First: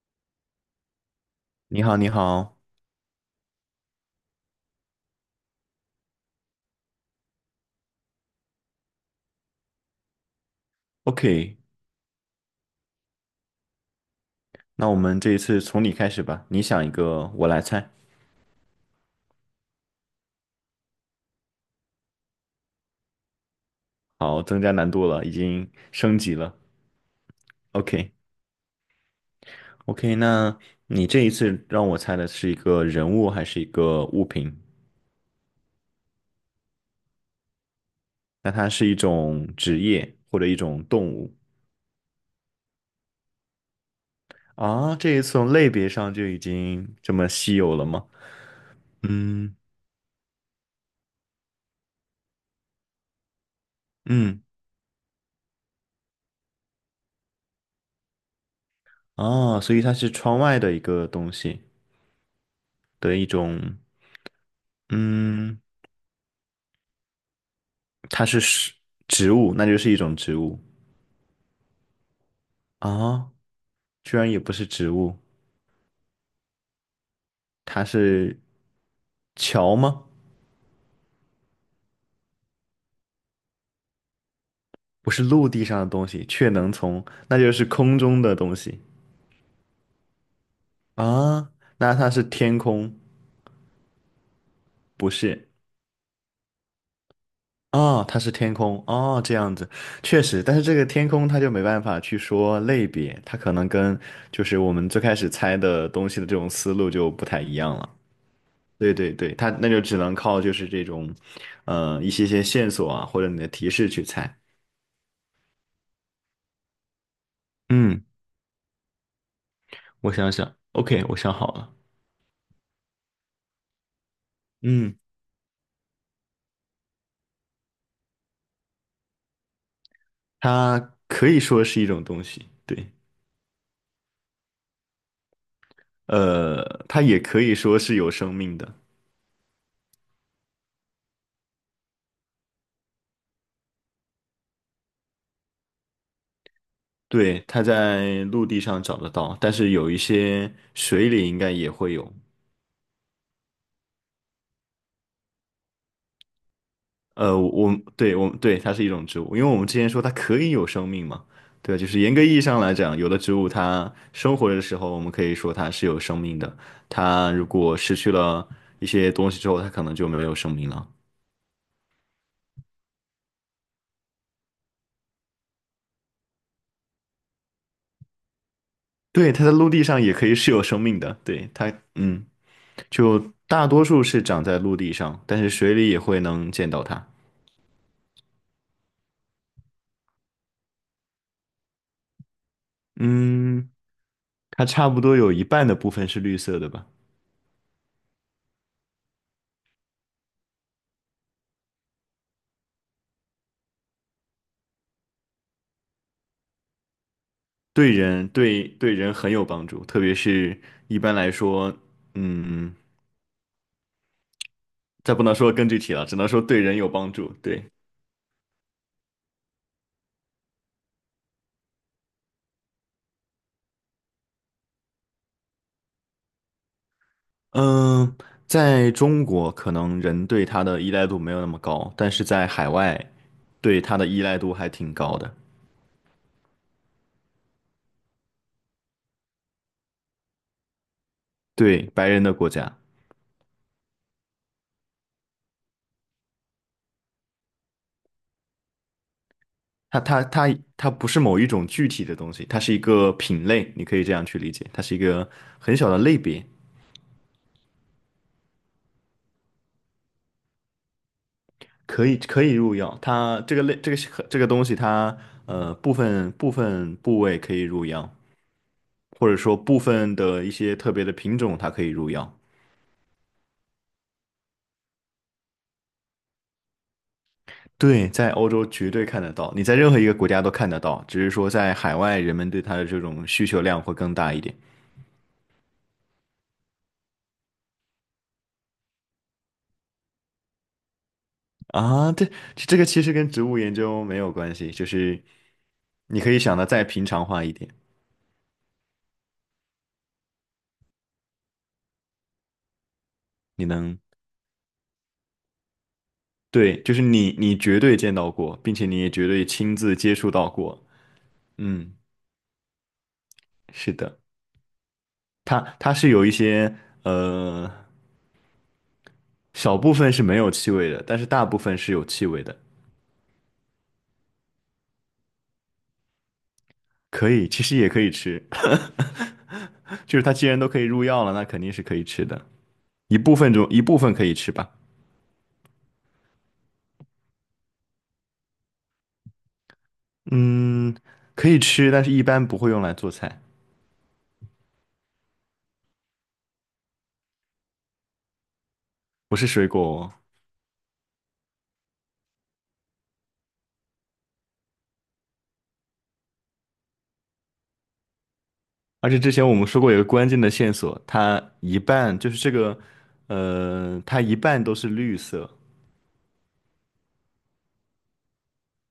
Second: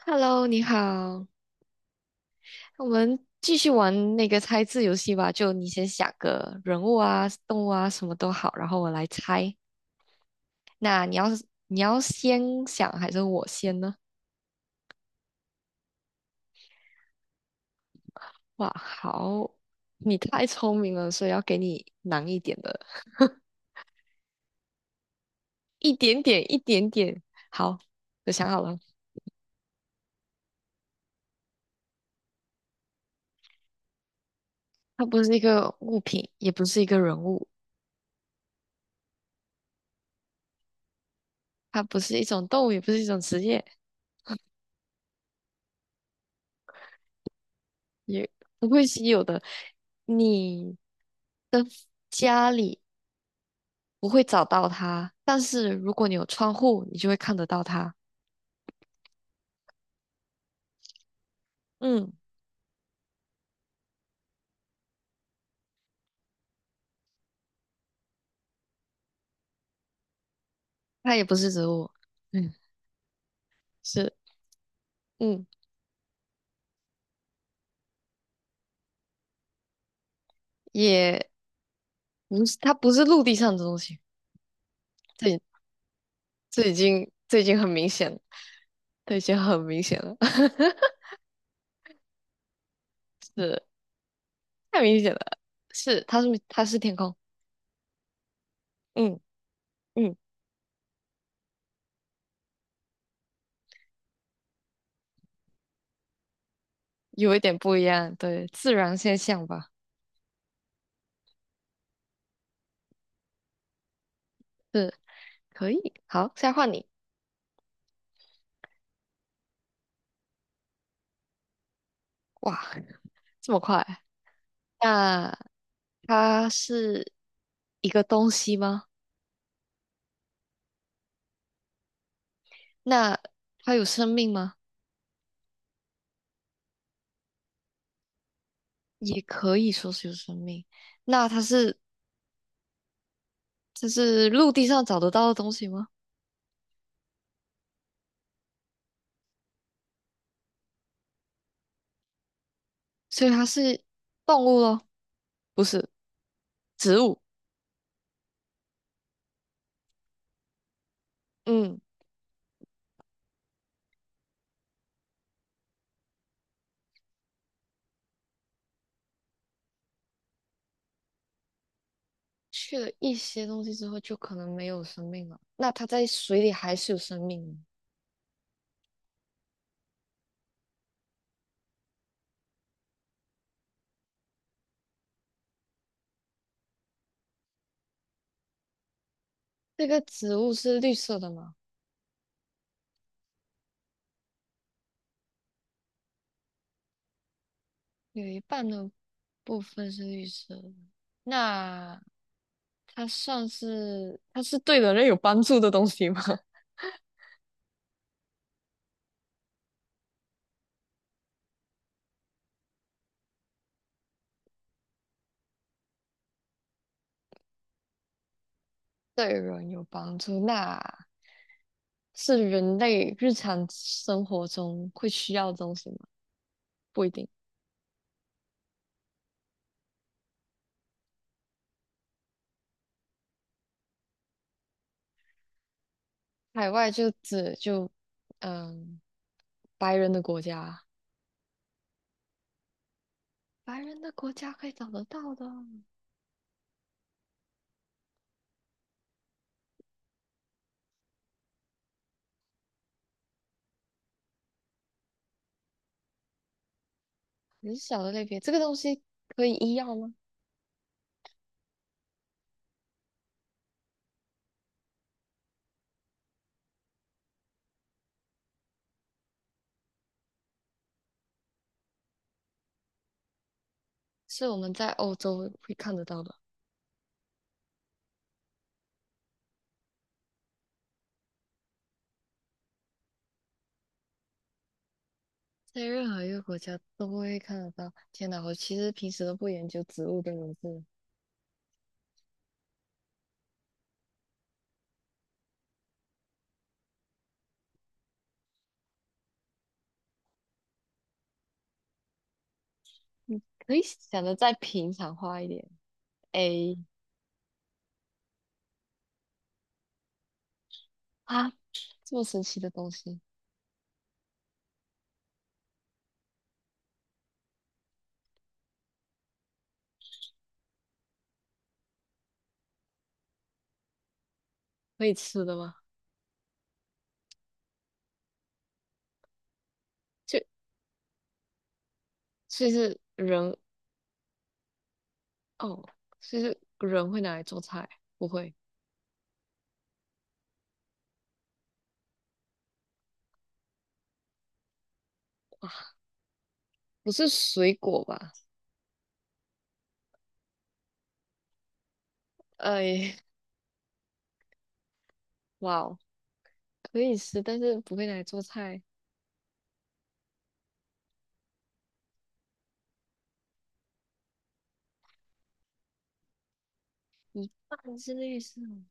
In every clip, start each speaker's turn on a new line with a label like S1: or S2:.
S1: Hello，你好，
S2: 你好，你好
S1: 我们继续玩那个猜字游戏吧。就你先想个人物啊、动物啊，什么都好，然后我来猜。那你要是
S2: ，OK，
S1: 你要先想还是我先呢？
S2: 那我们这一次从你开始吧，你想一个，我来猜。
S1: 哇，好，你太聪明了，所以要给你难一点的，
S2: 好，增加难度了，已经
S1: 一
S2: 升
S1: 点
S2: 级
S1: 点，
S2: 了。
S1: 一点点。好，
S2: OK，OK，
S1: 我想好了，
S2: 那你这一次让我猜的是一个人物还是一个物品？
S1: 它不是一个物品，也不是一个人物，
S2: 那它是一种职业或者一种动物
S1: 它不是一种动物，也不是一种职业，
S2: 啊？这一次从类别上就已经这么稀有了吗？
S1: 也不会稀有的。
S2: 嗯
S1: 你的家里。不会
S2: 嗯，
S1: 找到它，但是如果你有窗户，你就会看得到它。
S2: 啊，所以它是窗外的一个东西
S1: 嗯，
S2: 的一种。嗯，它是植物，那就是一种植物。
S1: 它也不是植物，嗯，
S2: 啊，
S1: 是，
S2: 居然也不是植物，
S1: 嗯，
S2: 它是桥吗？
S1: 也不是，它不是陆地上的东西。
S2: 不是
S1: 这
S2: 陆地上的东西，却
S1: 这
S2: 能
S1: 已
S2: 从，
S1: 经这
S2: 那
S1: 已
S2: 就
S1: 经
S2: 是
S1: 很明
S2: 空
S1: 显了，
S2: 中的东西
S1: 这已经很明显了，
S2: 啊。那它是天空，
S1: 是太明
S2: 不
S1: 显了，
S2: 是
S1: 它是天空，
S2: 啊，它是天空
S1: 嗯
S2: 哦，这样子
S1: 嗯，
S2: 确实，但是这个天空它就没办法去说类别，它可能跟就是我们最开始猜的东西的这种思路就不
S1: 有一
S2: 太一
S1: 点不
S2: 样
S1: 一
S2: 了。
S1: 样，对，自
S2: 对
S1: 然
S2: 对
S1: 现
S2: 对，
S1: 象
S2: 它那
S1: 吧，
S2: 就只能靠就是这种，一些些线索啊，或者你的提示去猜。
S1: 是可以。好，现在换你，
S2: 嗯。我想想，OK，我想好了。
S1: 哇，这么快，
S2: 嗯，
S1: 那。它是一个东西吗？
S2: 它可以说是一种东西，对。
S1: 那它有生命吗？
S2: 它也可以说是有生命的。
S1: 也可以说是有生命。那它是它是陆地上找得到的东西吗？
S2: 对，它在陆地上找得到，但是有一些水里应该也会有。
S1: 所以它是动物咯，不是植物。
S2: 我，对，我，对，它是一种植物，因为我们之前说它可以有生命嘛。对，
S1: 嗯，
S2: 就是严格意义上来讲，有的植物它生活的时候，我们可以说它是有生命的，它如果失去了一些东西之后，它可能就没有生命了。
S1: 去了一些东西之后，就可能没有生命了。那它在水里还是有生命的
S2: 对，它在陆地上也可以是有生命的，对，它，嗯，就大多数是长在陆地上，但是水里也会能见到它。
S1: 这个植物是绿色的吗？
S2: 嗯，它差不多有一半的部分是绿色的吧？
S1: 有一半的部分是绿色的。那它算是它是对人类有帮助的东西吗？
S2: 对人，对人很有帮助，特别是一般来说，嗯，再不能说更具体了，只能说对人有帮助。对。
S1: 对人有帮助，那是人类日常生活中会需要的东西吗？不一定。
S2: 嗯，在中国可能人对它的依赖度没有那么高，但是在海外对它的依赖度还挺高的。
S1: 海外就指嗯，白人的国家，
S2: 对，白人的国家。
S1: 白人的国家可以找得到的
S2: 它它不是某一种具体的东西，它是一个品类，你可以这样去理解，它是一个很小的类别。
S1: 很小的类别。这个东西可以医药吗？
S2: 可以，可以入药。它这个类，这个东西它，部分部位可以入药，或者说部分的一些特别的品种它可以入药。
S1: 是我们在欧洲会看得到的，
S2: 对，在欧洲绝对看得到，你在任何一个国家都看得到，只是说在海外人们对它的这种需求量会更大一点。
S1: 在任何一个国家都会看得到。天哪，我其实平时都不研究植物的名字，
S2: 啊，对，这个其实跟植物研究没有关系，就是你可以想的再平常化一点，你
S1: 可以
S2: 能，
S1: 想的再平常化一点。A，
S2: 对，就是你绝对见到过，并且你也绝对亲自接触到过。
S1: 啊，
S2: 嗯，
S1: 这么神奇的东西
S2: 是的，它是有一些呃小部分是没有气味的，但是大部分是有气味的。
S1: 可以吃的吗？
S2: 可以，其实也可以吃。就是它既然
S1: 就
S2: 都可以入药了，那肯定是可以吃的。
S1: 其实
S2: 一部分
S1: 人
S2: 中一部分可以吃吧。
S1: 哦，其实人会拿来做菜，不会，
S2: 嗯，可以吃，但是一般不会用来做菜。
S1: 不是水果吧？
S2: 不是水果哦。
S1: 哎，哇哦，可以吃，但是不会拿来做菜，
S2: 而且之前我们说过有个关键的线索，它一半就是这个。它一半都是绿色。
S1: 一半之类是吗？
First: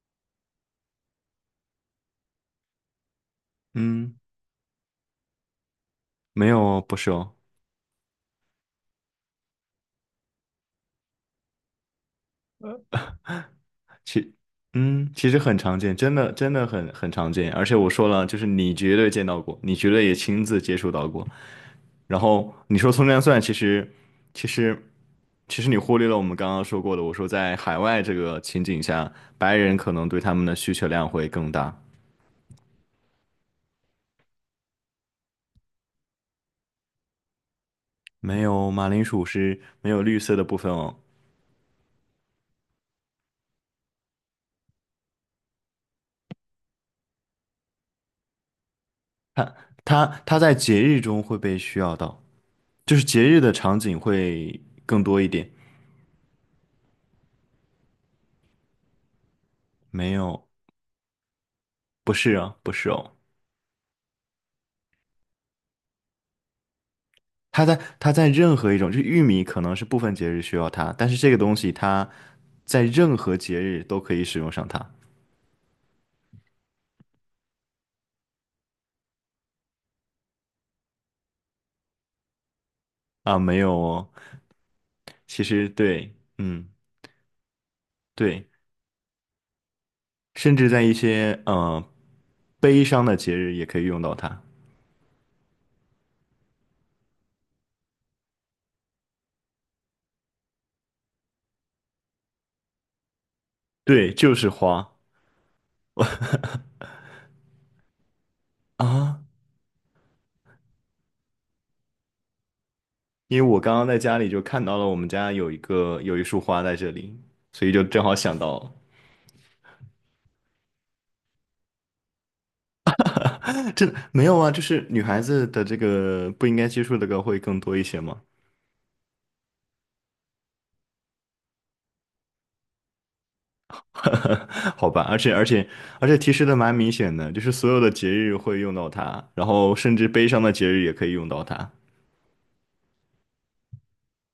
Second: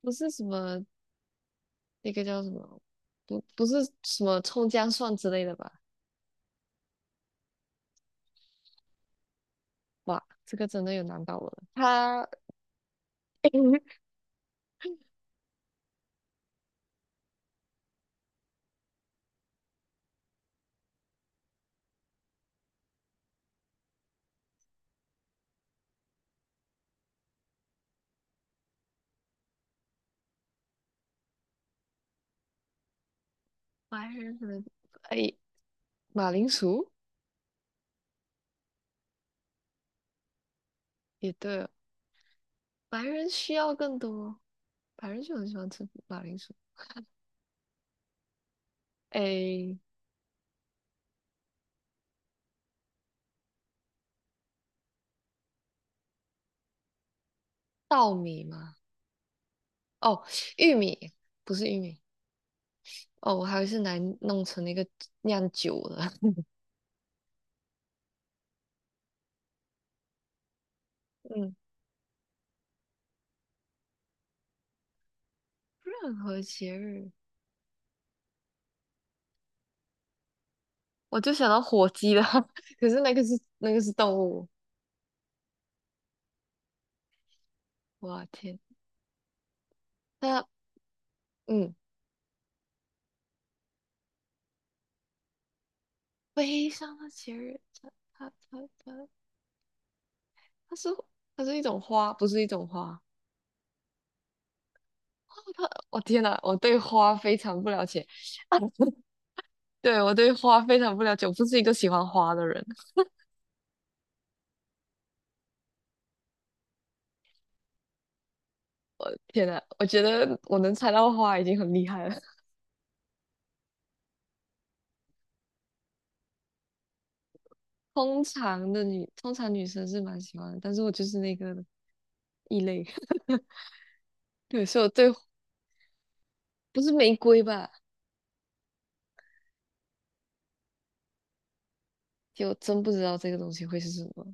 S1: 不是什么那个叫什么，不不是
S2: 嗯，
S1: 什么葱姜蒜之类的吧？
S2: 没有哦，不是哦。
S1: 哇，这个真的有难到我了。他
S2: 其，嗯，其实很常见，真的真的很很常见。而且我说了，就是你绝对见到过，你绝对也亲自接触到过。然后你说葱姜蒜，其实其实你忽略了我们刚刚说过的，我说在海外这个情景下，白人可能对他们的需求量会更大。
S1: 白人可能哎，马铃薯
S2: 没有，马铃薯是没有绿色的部分哦。
S1: 也对哦，白人需要更多，白人就很喜欢吃马铃薯。
S2: 它
S1: 哎，
S2: 它在节日中会被需要到，就是节日的场景会更多一点。
S1: 稻米嘛。
S2: 没
S1: 哦，
S2: 有，
S1: 玉米不是玉米，
S2: 不是啊，不是哦。
S1: 哦，我还以为是来弄成那个酿酒的。
S2: 它在任何一种，就玉米可能是部分节日需要它，但是这个
S1: 嗯，
S2: 东西它在任何节日都可以使用上它。
S1: 任何节日，我就想到火鸡了，可是那个是
S2: 啊，没
S1: 那
S2: 有
S1: 个是
S2: 哦。
S1: 动物。
S2: 其实对，嗯，
S1: 我
S2: 对，
S1: 天，那
S2: 甚至在一些
S1: 嗯，
S2: 悲伤的节日也可以用到它。
S1: 悲伤的节日，它它是它是一种花，不是一种花。
S2: 对，就是花。
S1: 哦它，天呐，我对 花非常不了解，
S2: 啊。
S1: 对花非常不了解，我不是一个喜欢花的人。
S2: 因为我刚刚在家里就看到了我们家有一个有一束花在这里，所以就正好想到。
S1: 天呐，我觉得我能猜到花已经很厉害了。
S2: 啊这没有啊，就是女孩子的这个不应该接触的歌会更多一些吗？
S1: 通常女生是蛮喜欢的，但是我就是那个异类。对，所以我
S2: 好吧，
S1: 对
S2: 而且提示的蛮
S1: 不是
S2: 明
S1: 玫
S2: 显的，就
S1: 瑰
S2: 是
S1: 吧？
S2: 所有的节日会用到它，然后甚至悲伤的节日也可以用到它。
S1: 就我真不知道这个东西会是什么。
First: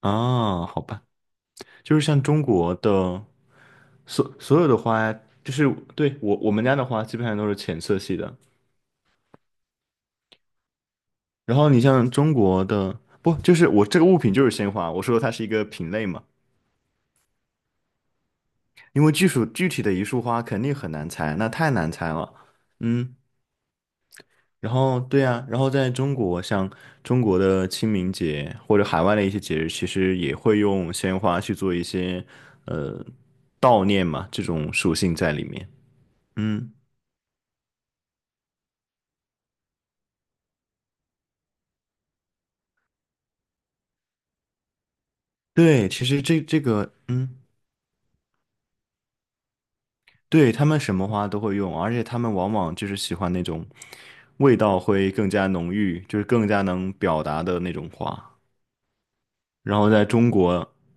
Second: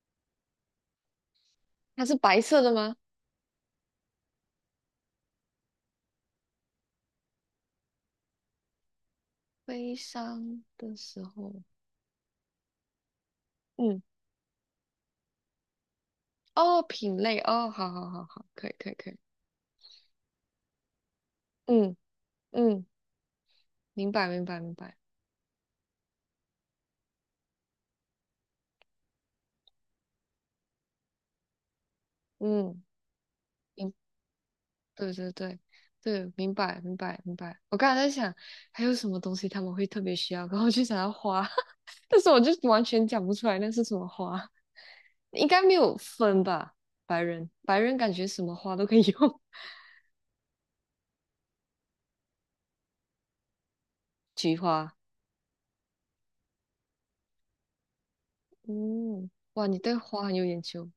S2: 啊，好吧，就
S1: 它
S2: 是
S1: 是
S2: 像
S1: 白
S2: 中
S1: 色的
S2: 国
S1: 吗？
S2: 的所所有的花，就是对我我们家的花基本上都是浅色系的，
S1: 悲伤的时
S2: 然
S1: 候，
S2: 后你像中国的，不，就是我这
S1: 嗯，
S2: 个物品就是鲜花，我说它是一个品类嘛，
S1: 哦，品类，哦，好好好好，可以可以
S2: 因
S1: 可
S2: 为
S1: 以，
S2: 具属具体的一束花肯定很难猜，那太难
S1: 嗯
S2: 猜了。
S1: 嗯，
S2: 嗯，
S1: 明白明白明
S2: 然
S1: 白，
S2: 后对呀，然后在中国，像中国的清明节或者海外的一些节日，其实也会用鲜花去做一些
S1: 嗯，
S2: 呃悼
S1: 明白
S2: 念嘛，这种属
S1: 对
S2: 性
S1: 对
S2: 在里
S1: 对
S2: 面。
S1: 对，明
S2: 嗯，
S1: 白明白明白。我刚才在想，还有什么东西他们会特别需要，然后就想要花，但是我就完全讲不出来那是什么花，应该没
S2: 对，
S1: 有
S2: 其实这
S1: 分
S2: 这
S1: 吧？
S2: 个，
S1: 白
S2: 嗯。
S1: 人白人感觉什么花都可以用，
S2: 对，他们什么花都会用，而且他们往往就是喜欢那种
S1: 菊
S2: 味道
S1: 花。
S2: 会更加浓郁，就是更加能表达的那种花。
S1: 嗯，哇，你
S2: 然后
S1: 对
S2: 在
S1: 花
S2: 中
S1: 很有研
S2: 国，
S1: 究。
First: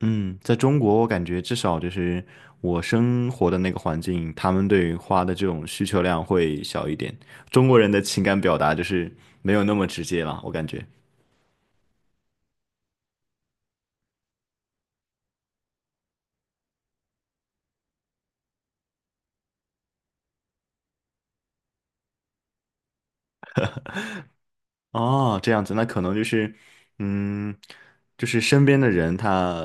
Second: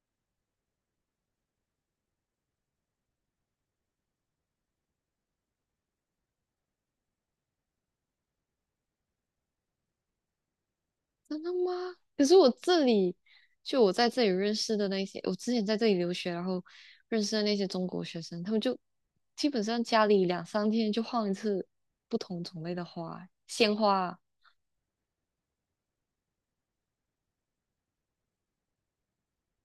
S2: 嗯，在中国，我感觉至少就是我生活的那个环境，他们对花的这种需求量会小一点。中国人的情感表达就是没有那么直接了，我感觉。
S1: 真的吗？可是我这里，就我在这里认识的那些，我之前在这里留学，然后认识的那些中国学生，他们就基本上家里两三天就换一次不同种类的花，鲜花。
S2: 哦，这样子，那可能就是，嗯，就是身边的人他，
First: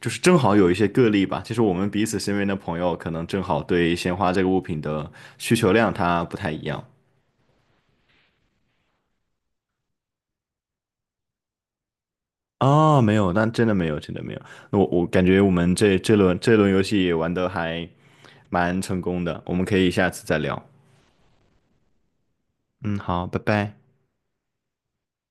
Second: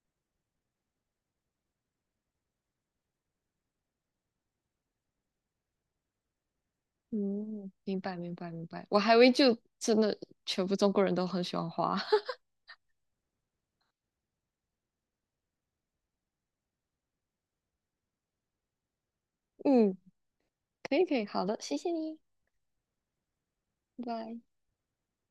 S2: 就是正好有一些个例吧。就是我们彼此身边的朋友，可能正好对鲜花这个物品的需求量它不太一样。
S1: 嗯，明白明白明白。我还以为就真的全部中国人都很喜欢花。
S2: 哦，没有，那真的没有，真的没有。那我感觉我们这轮游戏玩的还蛮成功的，我们可以
S1: 嗯，
S2: 下次再聊。
S1: 可以可以，好的，谢谢你，
S2: 嗯，好，拜拜。
S1: 拜拜。